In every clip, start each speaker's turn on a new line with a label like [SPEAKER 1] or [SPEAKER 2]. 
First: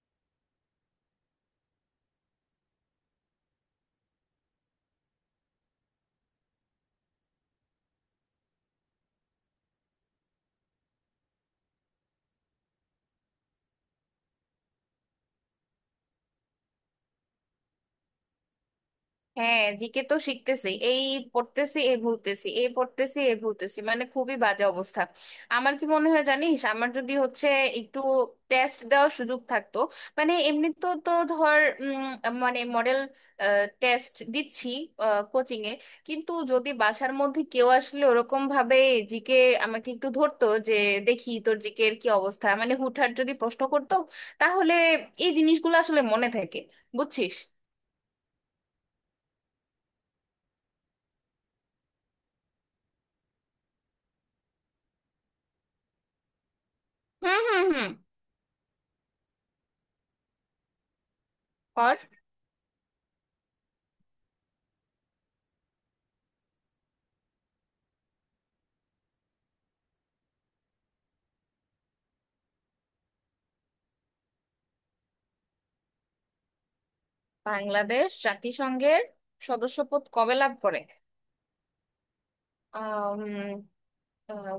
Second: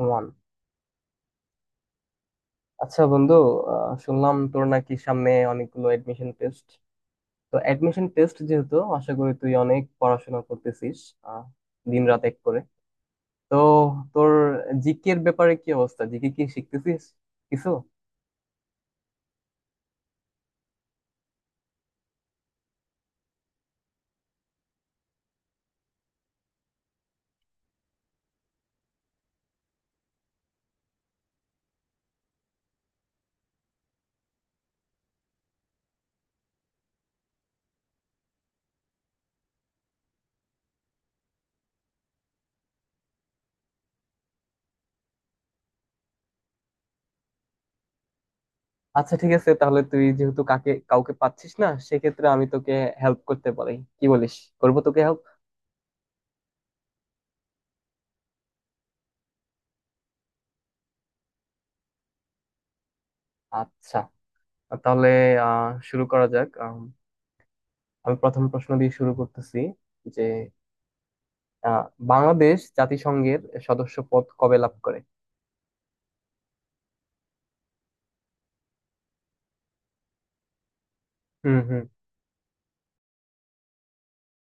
[SPEAKER 1] One. আচ্ছা বন্ধু, শুনলাম তোর নাকি সামনে অনেকগুলো এডমিশন টেস্ট। তো এডমিশন টেস্ট যেহেতু আশা করি তুই অনেক পড়াশোনা করতেছিস, আহ, দিন রাত এক করে। তো তোর জিকে এর ব্যাপারে কি অবস্থা, জিকে কি শিখতেছিস কিছু?
[SPEAKER 2] হ্যাঁ, জিকে তো শিখতেছি। এই পড়তেছি এ ভুলতেছি, এ পড়তেছি এ ভুলতেছি, মানে খুবই বাজে অবস্থা। আমার কি মনে হয় জানিস, আমার যদি হচ্ছে একটু টেস্ট দেওয়ার সুযোগ থাকতো। মানে এমনি তো তো ধর মানে মডেল টেস্ট দিচ্ছি কোচিং এ, কিন্তু যদি বাসার মধ্যে কেউ আসলে ওরকম ভাবে জিকে আমাকে একটু ধরতো, যে দেখি তোর জিকে এর কি অবস্থা, মানে হুটহাট যদি প্রশ্ন করতো, তাহলে এই জিনিসগুলো আসলে মনে থাকে। বুঝছিস?
[SPEAKER 1] আচ্ছা ঠিক আছে, তাহলে তুই যেহেতু কাকে কাউকে পাচ্ছিস না সেক্ষেত্রে আমি তোকে হেল্প করতে পারি, কি বলিস? করবো তোকে হেল্প।
[SPEAKER 2] হুম হুম হুম।
[SPEAKER 1] আচ্ছা, তাহলে শুরু করা যাক। আমি প্রথম প্রশ্ন দিয়ে শুরু করতেছি যে আহ বাংলাদেশ জাতিসংঘের সদস্য পদ কবে লাভ করে?
[SPEAKER 2] বাংলাদেশ জাতিসংঘের সদস্যপদ কবে লাভ করে?
[SPEAKER 1] হুম হুম।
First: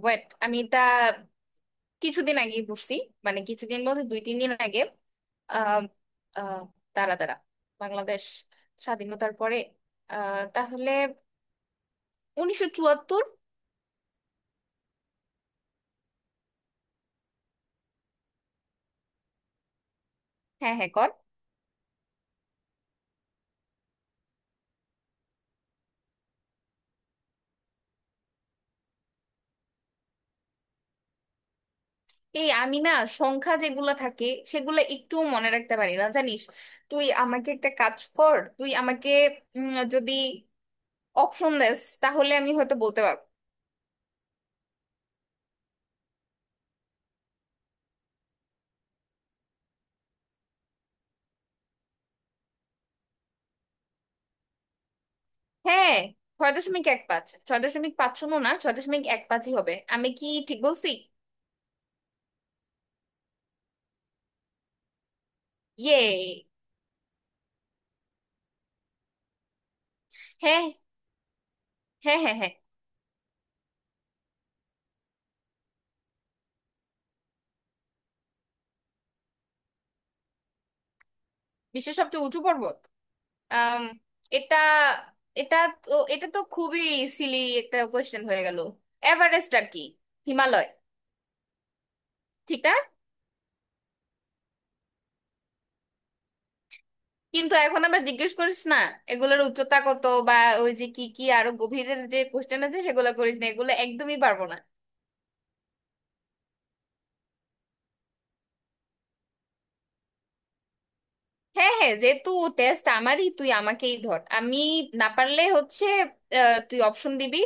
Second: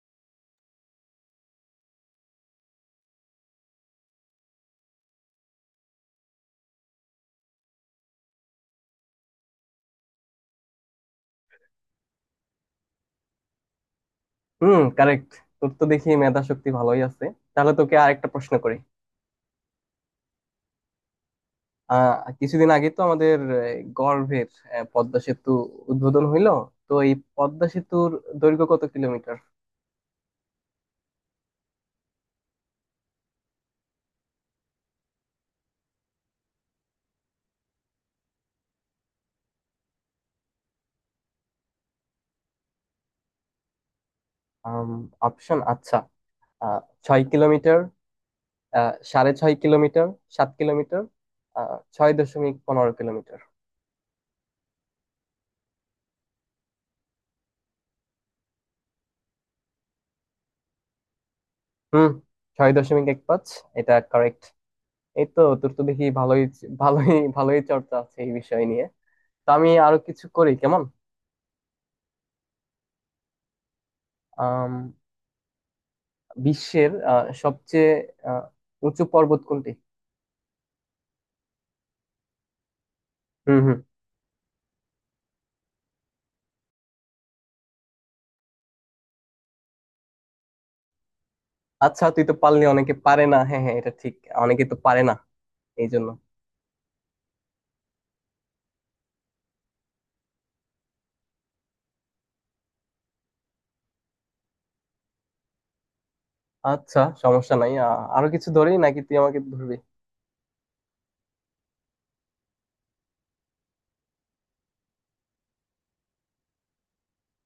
[SPEAKER 2] ওয়েট, আমি এটা কিছুদিন আগে পড়ছি। মানে কিছুদিন বলতে দুই তিন দিন আগে। আহ আহ দাঁড়া দাঁড়া, বাংলাদেশ স্বাধীনতার পরে, তাহলে 1974।
[SPEAKER 1] হুম, কারেক্ট। তোর তো দেখি মেধা শক্তি ভালোই আছে। তাহলে তোকে আরেকটা প্রশ্ন করি।
[SPEAKER 2] হ্যাঁ হ্যাঁ, কর।
[SPEAKER 1] আহ কিছুদিন আগে তো আমাদের গর্ভের পদ্মা সেতু উদ্বোধন হইলো। তো এই পদ্মা সেতুর দৈর্ঘ্য কত কিলোমিটার?
[SPEAKER 2] এই আমি না সংখ্যা যেগুলা থাকে সেগুলা একটু মনে রাখতে পারি না, জানিস। তুই আমাকে একটা কাজ কর, তুই আমাকে যদি অপশন দেস তাহলে আমি হয়তো বলতে পারবো।
[SPEAKER 1] অপশন, আচ্ছা। আহ ছয় কিলোমিটার, সাড়ে ছয় কিলোমিটার, সাত কিলোমিটার, 6.15 কিলোমিটার।
[SPEAKER 2] হ্যাঁ, 6.15, 6.50 না ছয় দশমিক এক পাঁচই হবে। আমি কি ঠিক বলছি?
[SPEAKER 1] হুম, 6.15, এটা কারেক্ট। এই তো, তোর তো
[SPEAKER 2] ইয়ে।
[SPEAKER 1] দেখি ভালোই ভালোই ভালোই চর্চা আছে এই বিষয় নিয়ে। তো আমি আরো কিছু করি,
[SPEAKER 2] হ্যাঁ
[SPEAKER 1] কেমন?
[SPEAKER 2] হ্যাঁ হ্যাঁ হ্যাঁ।
[SPEAKER 1] আম, বিশ্বের সবচেয়ে আহ, উঁচু পর্বত কোনটি?
[SPEAKER 2] বিশ্বের সবচেয়ে উঁচু পর্বত?
[SPEAKER 1] হুম হুম।
[SPEAKER 2] আম, এটা এটা তো এটা তো খুবই সিলি একটা কোয়েশ্চেন হয়ে গেল। এভারেস্ট আর কি। হিমালয়।
[SPEAKER 1] আচ্ছা, তুই তো
[SPEAKER 2] ঠিক
[SPEAKER 1] পারলি,
[SPEAKER 2] না?
[SPEAKER 1] অনেকে পারে না। হ্যাঁ হ্যাঁ, এটা ঠিক, অনেকে তো পারে না এই জন্য।
[SPEAKER 2] কিন্তু এখন আমরা জিজ্ঞেস করিস না এগুলোর উচ্চতা কত, বা ওই যে কি কি আরো গভীরের যে কোয়েশ্চেন আছে সেগুলো করিস না, এগুলো একদমই পারবো না।
[SPEAKER 1] আচ্ছা সমস্যা নাই, আরো কিছু ধরি, নাকি তুই আমাকে ধরবি?
[SPEAKER 2] হ্যাঁ হ্যাঁ, যেহেতু টেস্ট আমারই, তুই আমাকেই ধর। আমি না পারলে হচ্ছে তুই অপশন দিবি।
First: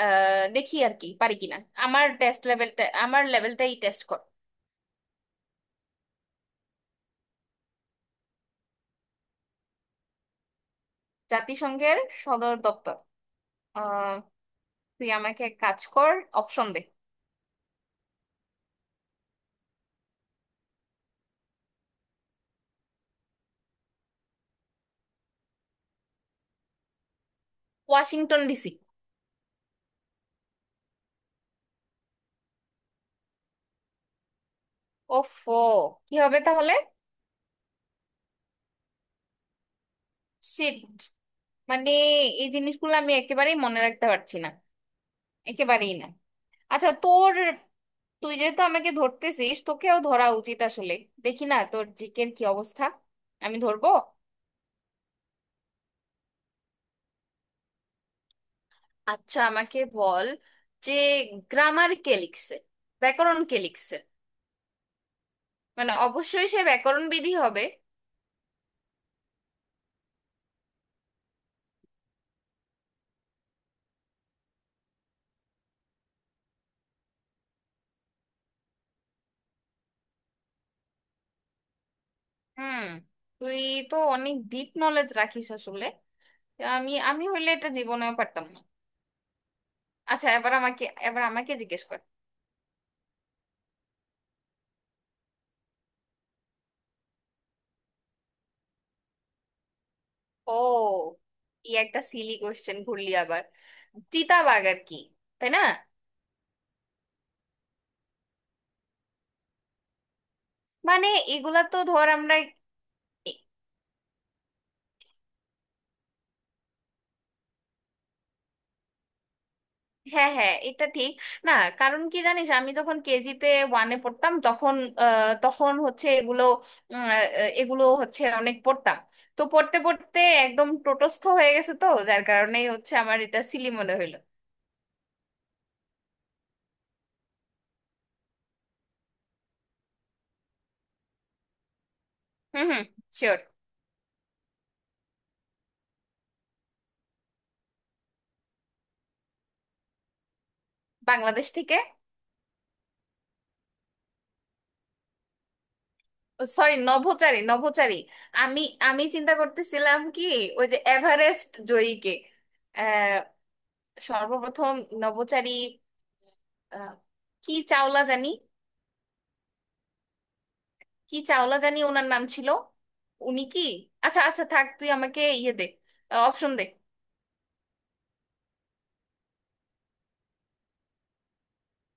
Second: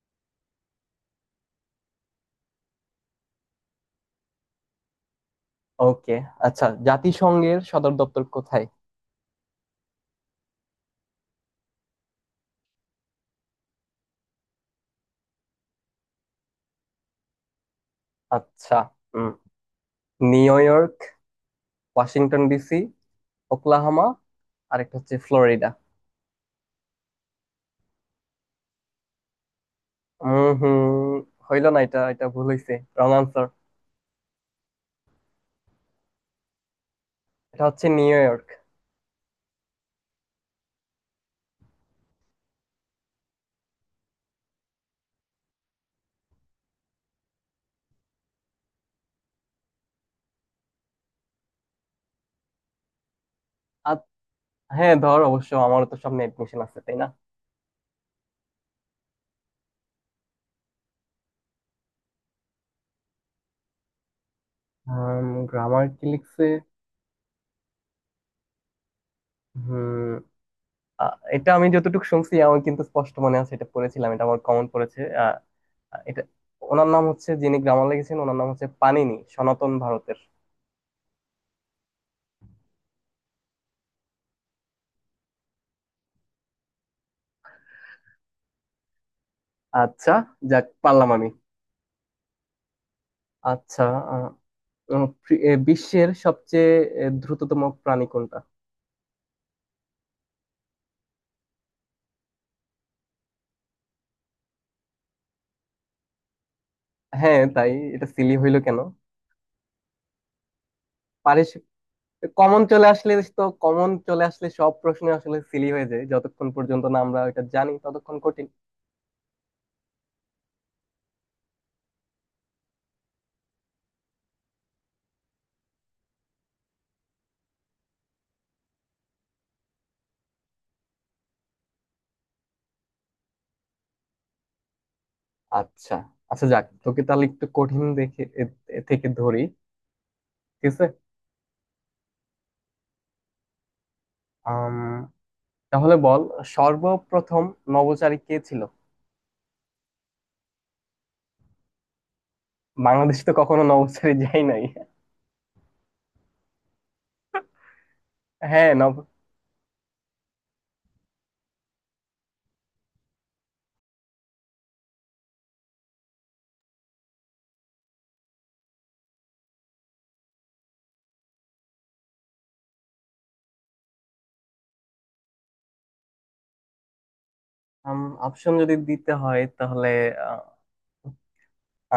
[SPEAKER 2] দেখি আর কি পারি কিনা। আমার টেস্ট লেভেলটা, আমার লেভেলটাই টেস্ট কর।
[SPEAKER 1] ওকে। আচ্ছা, জাতিসংঘের সদর দপ্তর কোথায়?
[SPEAKER 2] জাতিসংঘের সদর দপ্তর? আহ, তুই আমাকে এক কাজ কর, অপশন দে।
[SPEAKER 1] আচ্ছা, হুম। New York, Washington DC, Oklahoma, আরেকটা হচ্ছে ফ্লোরিডা।
[SPEAKER 2] Washington DC.
[SPEAKER 1] হম হম, হইলো না এটা, এটা ভুল হয়েছে, রং আনসার।
[SPEAKER 2] ওফো, কি হবে তাহলে?
[SPEAKER 1] এটা হচ্ছে নিউ ইয়র্ক।
[SPEAKER 2] শিট। মানে এই জিনিসগুলো আমি একেবারেই মনে রাখতে পারছি না, একেবারেই না। আচ্ছা তোর, তুই যেহেতু আমাকে ধরতেছিস তোকেও ধরা উচিত আসলে। দেখি না তোর জিকের কি অবস্থা, আমি ধরবো।
[SPEAKER 1] আর হ্যাঁ ধর, অবশ্য আমারও তো সামনে এডমিশন আছে, তাই না?
[SPEAKER 2] আচ্ছা আমাকে বল যে গ্রামার কে লিখছে, ব্যাকরণ কে লিখছে?
[SPEAKER 1] গ্রামার
[SPEAKER 2] মানে
[SPEAKER 1] কি লিখছে?
[SPEAKER 2] অবশ্যই সে ব্যাকরণ বিধি হবে।
[SPEAKER 1] হম, এটা আমি যতটুকু শুনছি আমার কিন্তু স্পষ্ট মনে আছে, এটা পড়েছিলাম, এটা আমার কমন পড়েছে। এটা, ওনার নাম হচ্ছে যিনি গ্রামার লিখেছেন, ওনার নাম হচ্ছে পানিনি, সনাতন ভারতের।
[SPEAKER 2] হুম, তুই তো অনেক ডিপ নলেজ রাখিস আসলে। আমি আমি হইলে এটা জীবনেও পারতাম না।
[SPEAKER 1] আচ্ছা,
[SPEAKER 2] আচ্ছা,
[SPEAKER 1] যাক পারলাম
[SPEAKER 2] এবার
[SPEAKER 1] আমি।
[SPEAKER 2] আমাকে জিজ্ঞেস কর।
[SPEAKER 1] আচ্ছা, আহ, উম, পৃ- এ, বিশ্বের সবচেয়ে দ্রুততম প্রাণী কোনটা?
[SPEAKER 2] ও, কি একটা সিলি কোয়েশ্চেন ঘুরলি আবার। চিতাবাঘ আর কি, তাই না?
[SPEAKER 1] হ্যাঁ তাই, এটা সিলি হইলো কেন?
[SPEAKER 2] মানে এগুলা তো ধর আমরা।
[SPEAKER 1] কমন চলে আসলে, তো কমন চলে আসলে সব প্রশ্ন আসলে সিলি হয়ে যায়, যতক্ষণ পর্যন্ত না আমরা এটা জানি ততক্ষণ কঠিন।
[SPEAKER 2] হ্যাঁ হ্যাঁ, এটা ঠিক না। কারণ কি জানিস, আমি যখন কেজিতে ওয়ানে পড়তাম তখন, তখন হচ্ছে এগুলো উম, আহ, এগুলো হচ্ছে অনেক পড়তাম। তো পড়তে পড়তে একদম টোটস্থ হয়ে গেছে, তো যার কারণেই হচ্ছে আমার এটা সিলি মনে হইলো।
[SPEAKER 1] আচ্ছা আচ্ছা, যাক তোকে তাহলে একটু কঠিন দেখে এ থেকে ধরি, ঠিক আছে?
[SPEAKER 2] হুম হুম, শিওর।
[SPEAKER 1] আম, তাহলে বল, সর্বপ্রথম নভোচারী কে ছিল?
[SPEAKER 2] বাংলাদেশ থেকে?
[SPEAKER 1] বাংলাদেশ তো কখনো নভোচারী যাই নাই।
[SPEAKER 2] সরি, নভোচারী নভোচারী। আমি,
[SPEAKER 1] হ্যাঁ,
[SPEAKER 2] আমি চিন্তা করতেছিলাম কি ওই যে এভারেস্ট জয়ীকে। আহ সর্বপ্রথম নভোচারী আহ, কি চাওলা জানি, কি চাওলা জানি ওনার নাম ছিল। উনি কি? আচ্ছা আচ্ছা থাক, তুই আমাকে ইয়ে দে, অপশন দে।
[SPEAKER 1] অপশন যদি দিতে হয় তাহলে আহ,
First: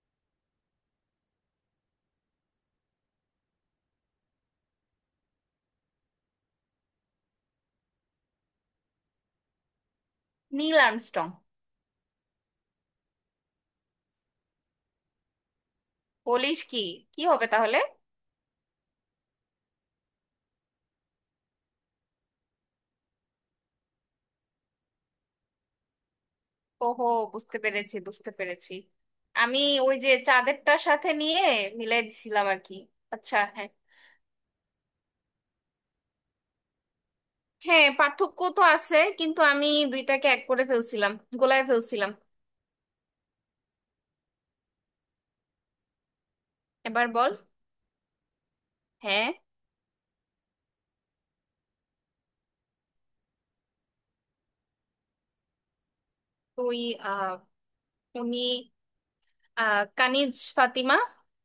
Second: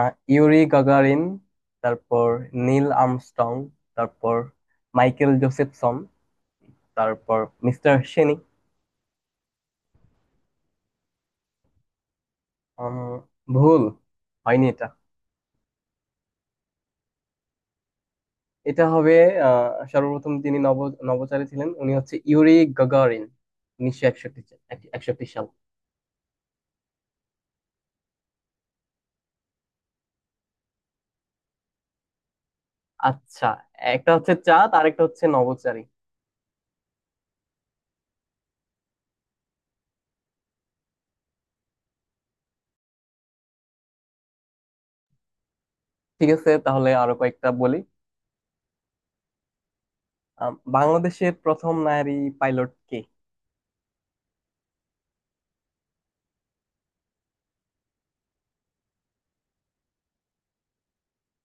[SPEAKER 1] আহ, ইউরি গাগারিন, তারপর নীল আর্মস্ট্রং, তারপর মাইকেল জোসেফসন, তারপর মিস্টার সেনি।
[SPEAKER 2] Neil Armstrong.
[SPEAKER 1] উম, ভুল হয়নি এটা?
[SPEAKER 2] বলিস কি, কি হবে তাহলে?
[SPEAKER 1] এটা হবে সর্বপ্রথম তিনি নভোচারী ছিলেন, উনি হচ্ছে ইউরি গাগারিন, 1961, 61 সাল।
[SPEAKER 2] ওহো, বুঝতে পেরেছি বুঝতে পেরেছি। আমি ওই যে চাঁদেরটার সাথে নিয়ে মিলাই দিছিলাম আর কি। আচ্ছা,
[SPEAKER 1] আচ্ছা,
[SPEAKER 2] হ্যাঁ।
[SPEAKER 1] একটা হচ্ছে চাঁদ আর একটা হচ্ছে নভোচারী।
[SPEAKER 2] হ্যাঁ পার্থক্য তো আছে, কিন্তু আমি দুইটাকে এক করে ফেলছিলাম, গোলায় ফেলছিলাম।
[SPEAKER 1] ঠিক আছে, তাহলে
[SPEAKER 2] এবার
[SPEAKER 1] আরো
[SPEAKER 2] বল,
[SPEAKER 1] কয়েকটা বলি।
[SPEAKER 2] হ্যাঁ।
[SPEAKER 1] বাংলাদেশের প্রথম নারী পাইলট কে?
[SPEAKER 2] তুই আহ উনি কানিজ ফাতিমা,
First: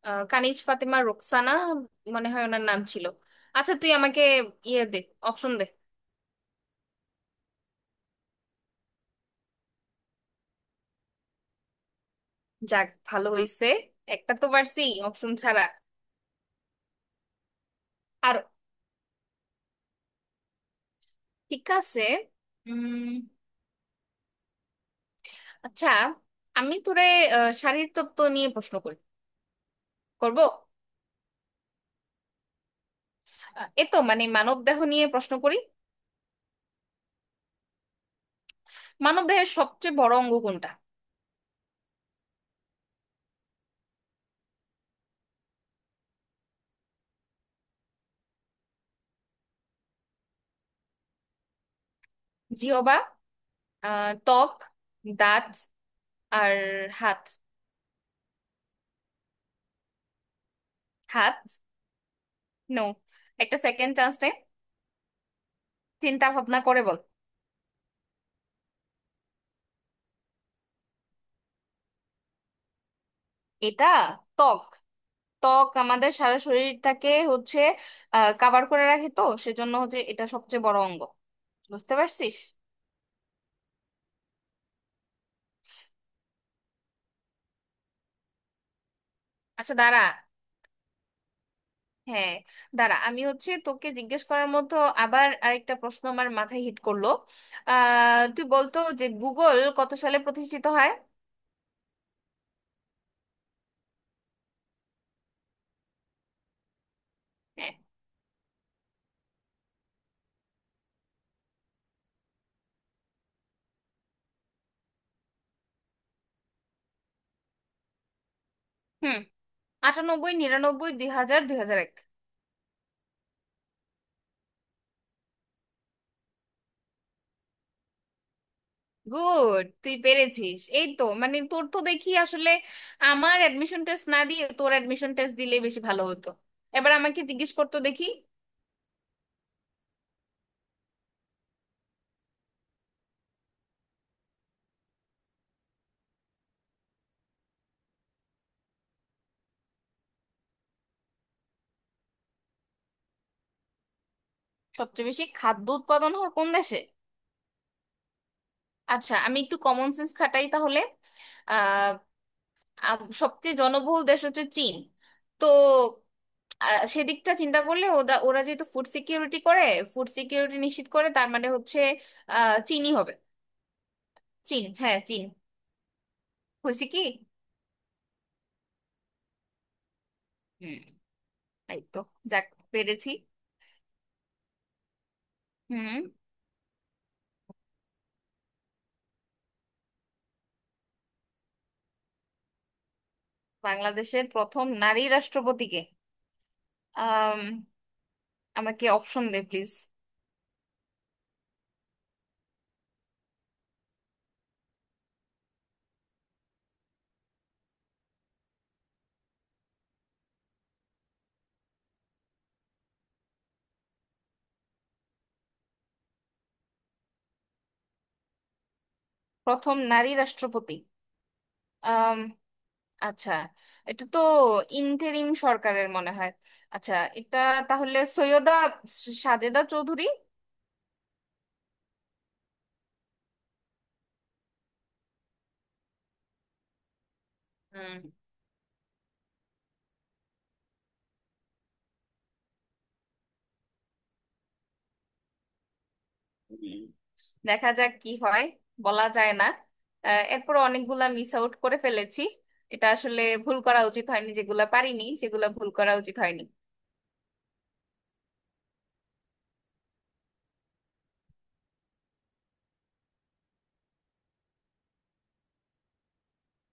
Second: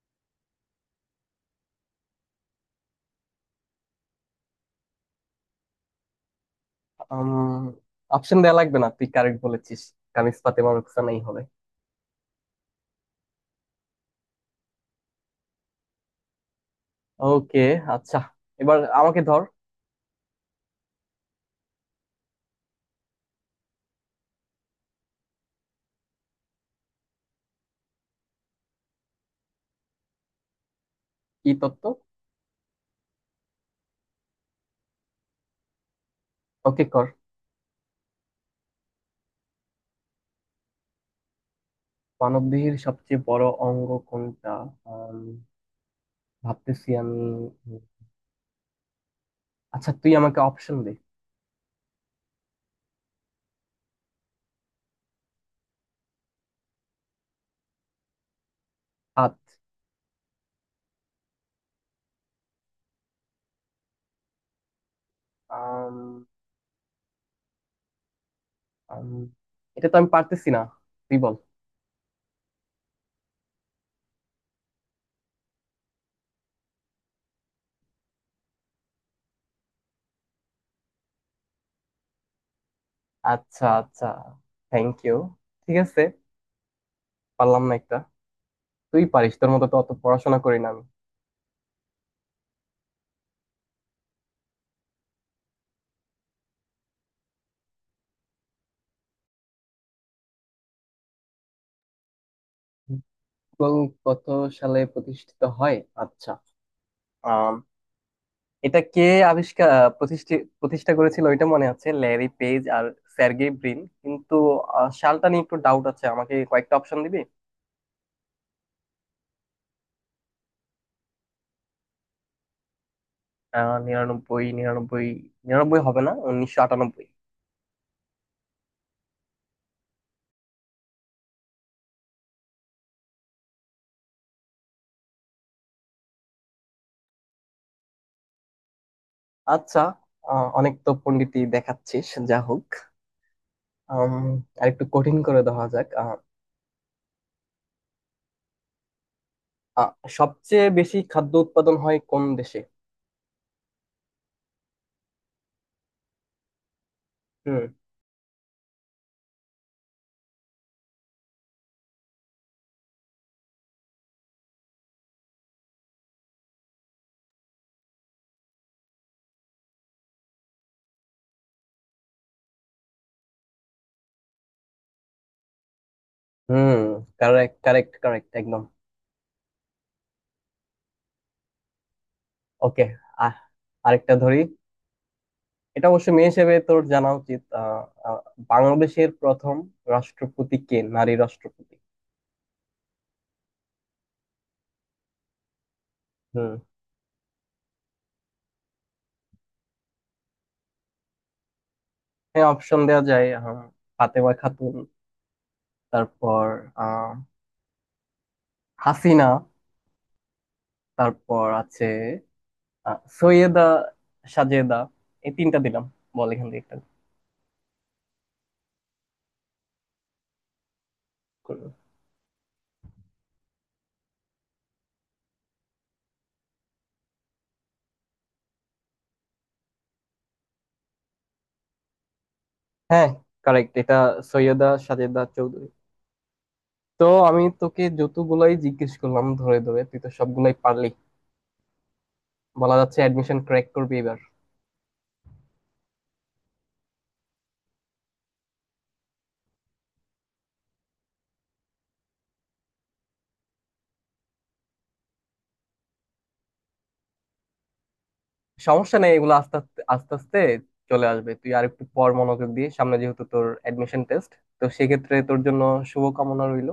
[SPEAKER 2] কানিজ ফাতিমা রোকসানা মনে হয় ওনার নাম ছিল। আচ্ছা তুই আমাকে ইয়ে দে, অপশন দে।
[SPEAKER 1] অপশন দেওয়া লাগবে না, তুই কারেক্ট বলেছিস। কামিজ ফাতেমা রোকসানাই হবে।
[SPEAKER 2] যাক, ভালো হইছে, একটা তো পারছি অপশন ছাড়া।
[SPEAKER 1] ওকে, আচ্ছা।
[SPEAKER 2] আর
[SPEAKER 1] এবার আমাকে ধর।
[SPEAKER 2] ঠিক আছে। উম, আচ্ছা, আমি তোরে শারীর তত্ত্ব নিয়ে প্রশ্ন করি, করব।
[SPEAKER 1] কি তত্ত্ব?
[SPEAKER 2] এ তো মানে মানব দেহ নিয়ে প্রশ্ন করি।
[SPEAKER 1] ওকে, কর।
[SPEAKER 2] মানব দেহের সবচেয়ে বড় অঙ্গ কোনটা?
[SPEAKER 1] মানবদেহের সবচেয়ে বড় অঙ্গ কোনটা? ভাবতেছি আমি। আচ্ছা তুই আমাকে অপশন দে।
[SPEAKER 2] জিহবা, ত্বক, দাঁত, আর হাত।
[SPEAKER 1] হাত?
[SPEAKER 2] হাত? নো, একটা সেকেন্ড চান্স নে।
[SPEAKER 1] আম,
[SPEAKER 2] চিন্তা ভাবনা করে বল।
[SPEAKER 1] আম, এটা তো আমি পারতেছি না, তুই বল।
[SPEAKER 2] এটা ত্বক। ত্বক আমাদের সারা শরীরটাকে হচ্ছে কাভার করে রাখে, তো সেজন্য হচ্ছে এটা সবচেয়ে বড় অঙ্গ। বুঝতে পারছিস?
[SPEAKER 1] আচ্ছা আচ্ছা, থ্যাংক ইউ। ঠিক আছে, পারলাম না একটা। তুই পারিস, তোর মতো
[SPEAKER 2] আচ্ছা
[SPEAKER 1] তো অত
[SPEAKER 2] দাঁড়া,
[SPEAKER 1] পড়াশোনা করি না আমি।
[SPEAKER 2] হ্যাঁ দাঁড়া, আমি হচ্ছে তোকে জিজ্ঞেস করার মতো আবার আরেকটা প্রশ্ন আমার মাথায় হিট করলো। তুই বলতো যে গুগল কত সালে প্রতিষ্ঠিত হয়?
[SPEAKER 1] গুগল কত সালে প্রতিষ্ঠিত হয়? আচ্ছা, আম,
[SPEAKER 2] হ্যাঁ।
[SPEAKER 1] এটা কে আবিষ্কার, প্রতিষ্ঠা প্রতিষ্ঠা করেছিল ওইটা মনে আছে, ল্যারি পেজ আর স্যার্গেই ব্রিন, কিন্তু সালটা নিয়ে একটু ডাউট আছে, আমাকে কয়েকটা অপশন দিবি?
[SPEAKER 2] হুম, 98, 99, 2000, 2001।
[SPEAKER 1] আহ নিরানব্বই নিরানব্বই, নিরানব্বই হবে না, 1998।
[SPEAKER 2] গুড, তুই পেরেছিস। এই তো, মানে তোর তো দেখি আসলে আমার অ্যাডমিশন টেস্ট না দিয়ে তোর অ্যাডমিশন টেস্ট দিলে বেশি ভালো হতো। এবার আমাকে জিজ্ঞেস করতো দেখি।
[SPEAKER 1] আচ্ছা, অনেক তো পন্ডিতি দেখাচ্ছিস, যা হোক। আম, আরেকটু কঠিন করে দেওয়া যাক। আহ, আহ, সবচেয়ে বেশি খাদ্য উৎপাদন হয় কোন দেশে?
[SPEAKER 2] সবচেয়ে বেশি খাদ্য উৎপাদন হয় কোন দেশে?
[SPEAKER 1] হুম।
[SPEAKER 2] আচ্ছা আমি একটু কমন সেন্স খাটাই তাহলে। আহ সবচেয়ে জনবহুল দেশ হচ্ছে চীন, তো সেদিকটা চিন্তা করলে ওরা যেহেতু ফুড সিকিউরিটি করে, ফুড সিকিউরিটি নিশ্চিত করে, তার মানে হচ্ছে চীনই হবে। চীন, হ্যাঁ চীন।
[SPEAKER 1] হুম,
[SPEAKER 2] হয়েছে কি?
[SPEAKER 1] কারেক্ট কারেক্ট কারেক্ট একদম।
[SPEAKER 2] হুম, এই তো, যাক,
[SPEAKER 1] ওকে।
[SPEAKER 2] পেরেছি।
[SPEAKER 1] আহ আরেকটা ধরি। এটা
[SPEAKER 2] হুম।
[SPEAKER 1] অবশ্য মেয়ে হিসেবে তোর জানা উচিত। আহ, আহ, বাংলাদেশের প্রথম রাষ্ট্রপতি কে নারী রাষ্ট্রপতি?
[SPEAKER 2] বাংলাদেশের প্রথম নারী রাষ্ট্রপতিকে?
[SPEAKER 1] হুম।
[SPEAKER 2] আম, আমাকে অপশন দে প্লিজ।
[SPEAKER 1] হ্যাঁ অপশন দেওয়া যায়, ফাতেমা খাতুন, তারপর আহ হাসিনা, তারপর আছে সৈয়দা সাজেদা। এই তিনটা দিলাম, বল এখান থেকে একটা
[SPEAKER 2] প্রথম নারী রাষ্ট্রপতি।
[SPEAKER 1] করবো।
[SPEAKER 2] আম, আচ্ছা, এটা তো ইন্টেরিম সরকারের মনে হয়। আচ্ছা, এটা তাহলে সৈয়দা সাজেদা চৌধুরী।
[SPEAKER 1] হ্যাঁ কারেক্ট, এটা সৈয়দা সাজেদা চৌধুরী। তো আমি তোকে
[SPEAKER 2] হুম।
[SPEAKER 1] যতগুলাই জিজ্ঞেস করলাম ধরে ধরে তুই তো সবগুলাই পারলি। বলা যাচ্ছে অ্যাডমিশন ক্র্যাক করবি এবার।
[SPEAKER 2] হুম। দেখা যাক কি হয়, বলা যায় না। এরপর অনেকগুলা মিস আউট করে ফেলেছি। এটা আসলে ভুল করা উচিত হয়নি, যেগুলা পারিনি সেগুলা ভুল করা উচিত হয়নি।
[SPEAKER 1] সমস্যা নেই, এগুলো আস্তে আস্তে আস্তে আস্তে চলে আসবে। তুই আর একটু পর মনোযোগ দিয়ে, সামনে যেহেতু তোর অ্যাডমিশন টেস্ট, তো সেক্ষেত্রে তোর জন্য শুভকামনা রইলো।